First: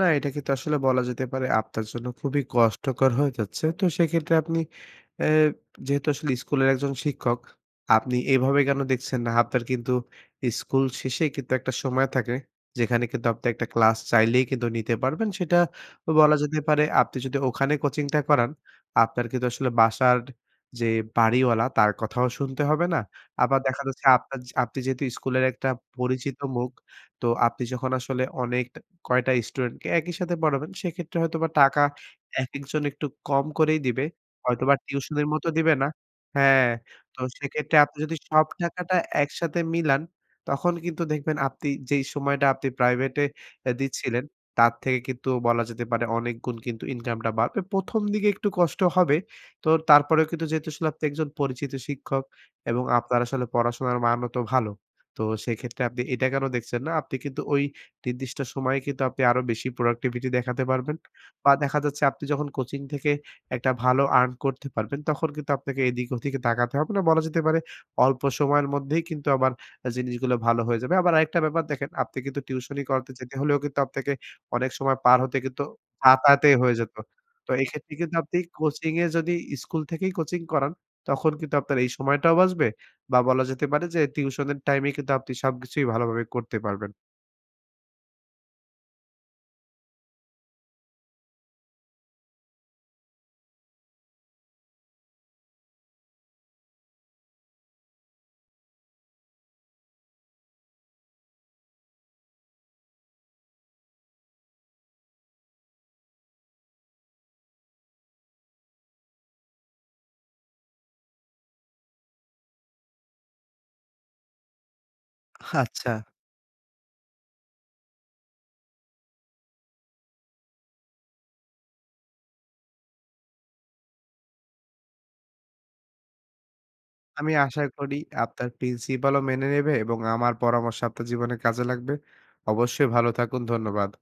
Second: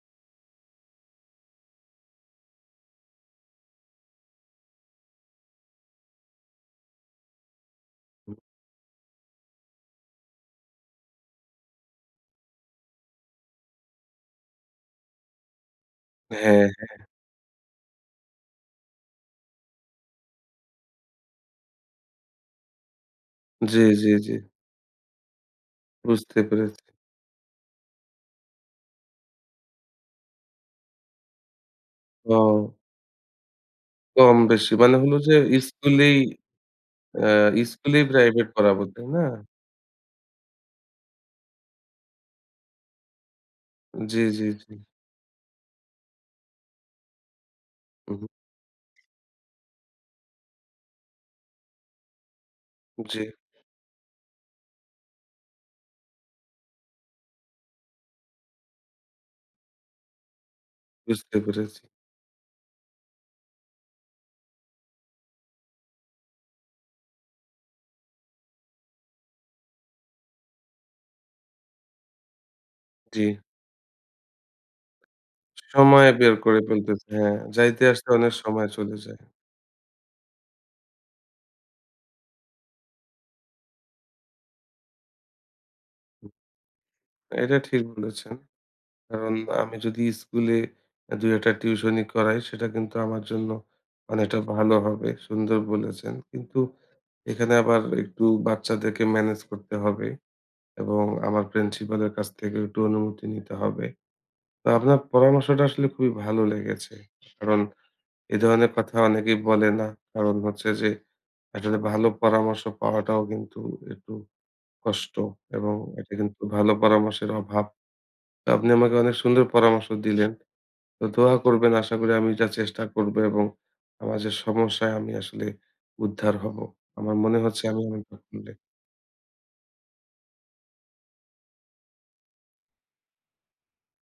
না এটা কিন্তু আসলে বলা যেতে পারে আপনার জন্য খুবই কষ্টকর হয়ে যাচ্ছে। তো সেক্ষেত্রে আপনি অ্যা যেহেতু আসলে স্কুলের একজন শিক্ষক, আপনি এভাবে কেন দেখছেন না? আপনার কিন্তু স্কুল শেষে কিন্তু একটা সময় থাকে যেখানে কিন্তু আপনার একটা ক্লাস চাইলেই কিন্তু নিতে পারবেন। সেটা বলা যেতে হ্যাঁ, পারে। হ্যাঁ। আপনি যদি ওখানে কোচিংটা করান, আপনার কিন্তু আসলে বাসার যে বাড়িওয়ালা তার কথাও শুনতে হবে না। আবার জি, দেখা যাচ্ছে জি, জি। আপনা যা আপনি যেহেতু স্কুলের একটা পরিচিত বুঝতে মুখ পেরেছি। তো আপনি যখন আসলে অনেক কয়েকটা স্টুডেন্টকে একই সাথে পড়াবেন সেক্ষেত্রে হয়তোবা টাকা ও! একেকজন একটু কম করেই দিবে। কম হয়তো বেশি বা মানে হলো টিউশনির যে মতো দিবে না। স্কুলেই হ্যাঁ। তো আ সেক্ষেত্রে আপনি স্কুলেই যদি সব প্রাইভেট পড়াবো, টাকাটা তাই না? একসাথে মিলান তখন কিন্তু দেখবেন আপনি যেই সময়টা আপনি প্রাইভেটে অ্যা জি, দিচ্ছিলেন, জি, জি। তার থেকে কিন্তু বলা যেতে পারে অনেক গুণ কিন্তু ইনকামটা বাড়বে। ১ম, উহু। দিকে একটু কষ্ট হবে। তো তারপরেও কিন্তু যেহেতু আপনি একজন পরিচিত শিক্ষক এবং জি। আপনার আসলে পড়াশোনার মানও তো ভালো। তো সেক্ষেত্রে আপনি এটা কেন দেখছেন না? আপনি কিন্তু ওই নির্দিষ্ট সময়ে কিন্তু আপনি আরো বেশি productivity দেখাতে পারবেন। বুঝতে বা দেখা পেরেছি। যাচ্ছে আপনি যখন কোচিং থেকে একটা ভালো আর্ন করতে পারবেন, তখন কিন্তু আপনাকে এদিক ওদিকে তাকাতে হবে না। বলা যেতে পারে অল্প সময়ের মধ্যেই কিন্তু আবার জিনিসগুলো ভালো হয়ে যাবে। আবার আরেকটা ব্যাপার দেখেন, আপনি কিন্তু টিউশনি করাতে জি। যেতে হলেও কিন্তু আপনাকে অনেক সময় পার হতে কিন্তু সময় বের হাতাতে করে হয়ে যেত। ফেলতেছে। হ্যাঁ, তো যাইতে এক্ষেত্রে আসতে কিন্তু অনেক আপনি সময় কোচিং চলে এ যায়। যদি স্কুল থেকেই কোচিং করান, তখন কিন্তু আপনার এই সময়টাও বাঁচবে বা বলা যেতে পারে যে টিউশন এর টাইম এ কিন্তু আপনি সবকিছুই ভালো ভাবেই করতে পারবেন। এটা ঠিক বলেছেন। কারণ আমি যদি স্কুলে অ্যা ২-১ টা টিউশন করাই সেটা কিন্তু আমার জন্য অনেকটা ভালো হবে, সুন্দর বলেছেন। কিন্তু এখানে আবার একটু বাচ্চাদেরকে মেনেজ করতে হবে। এবং আমার প্রিন্সিপালের কাছ থেকে একটু অনুমতি নিতে হবে। তো আপনার পরামর্শটা আসলে খুবই ভালো লেগেছে। কারণ এ ধরনের কথা অনেকেই বলে না। কারণ হচ্ছে যে একটা যে ভালো পরামর্শ পাওয়াটাও কিন্তু একটু কষ্ট এবং আচ্ছা। একটা কিন্তু ভালো পরামর্শের অভাব। তো আপনি আমাকে অনেক সুন্দর পরামর্শ দিলেন। তো দোয়া করবেন আশা করি আমি যা চেষ্টা করবো এবং আমার যে সমস্যায় আমি আসলে উদ্ধার হবো। আমার আমি মনে আশা হচ্ছে আমি করি এমনটা আপনার করলে প্রিন্সিপাল ও মেনে নেবে এবং আমার পরামর্শ আপনার জীবনে কাজে লাগবে। অবশ্যই ভালো থাকুন। ধন্যবাদ।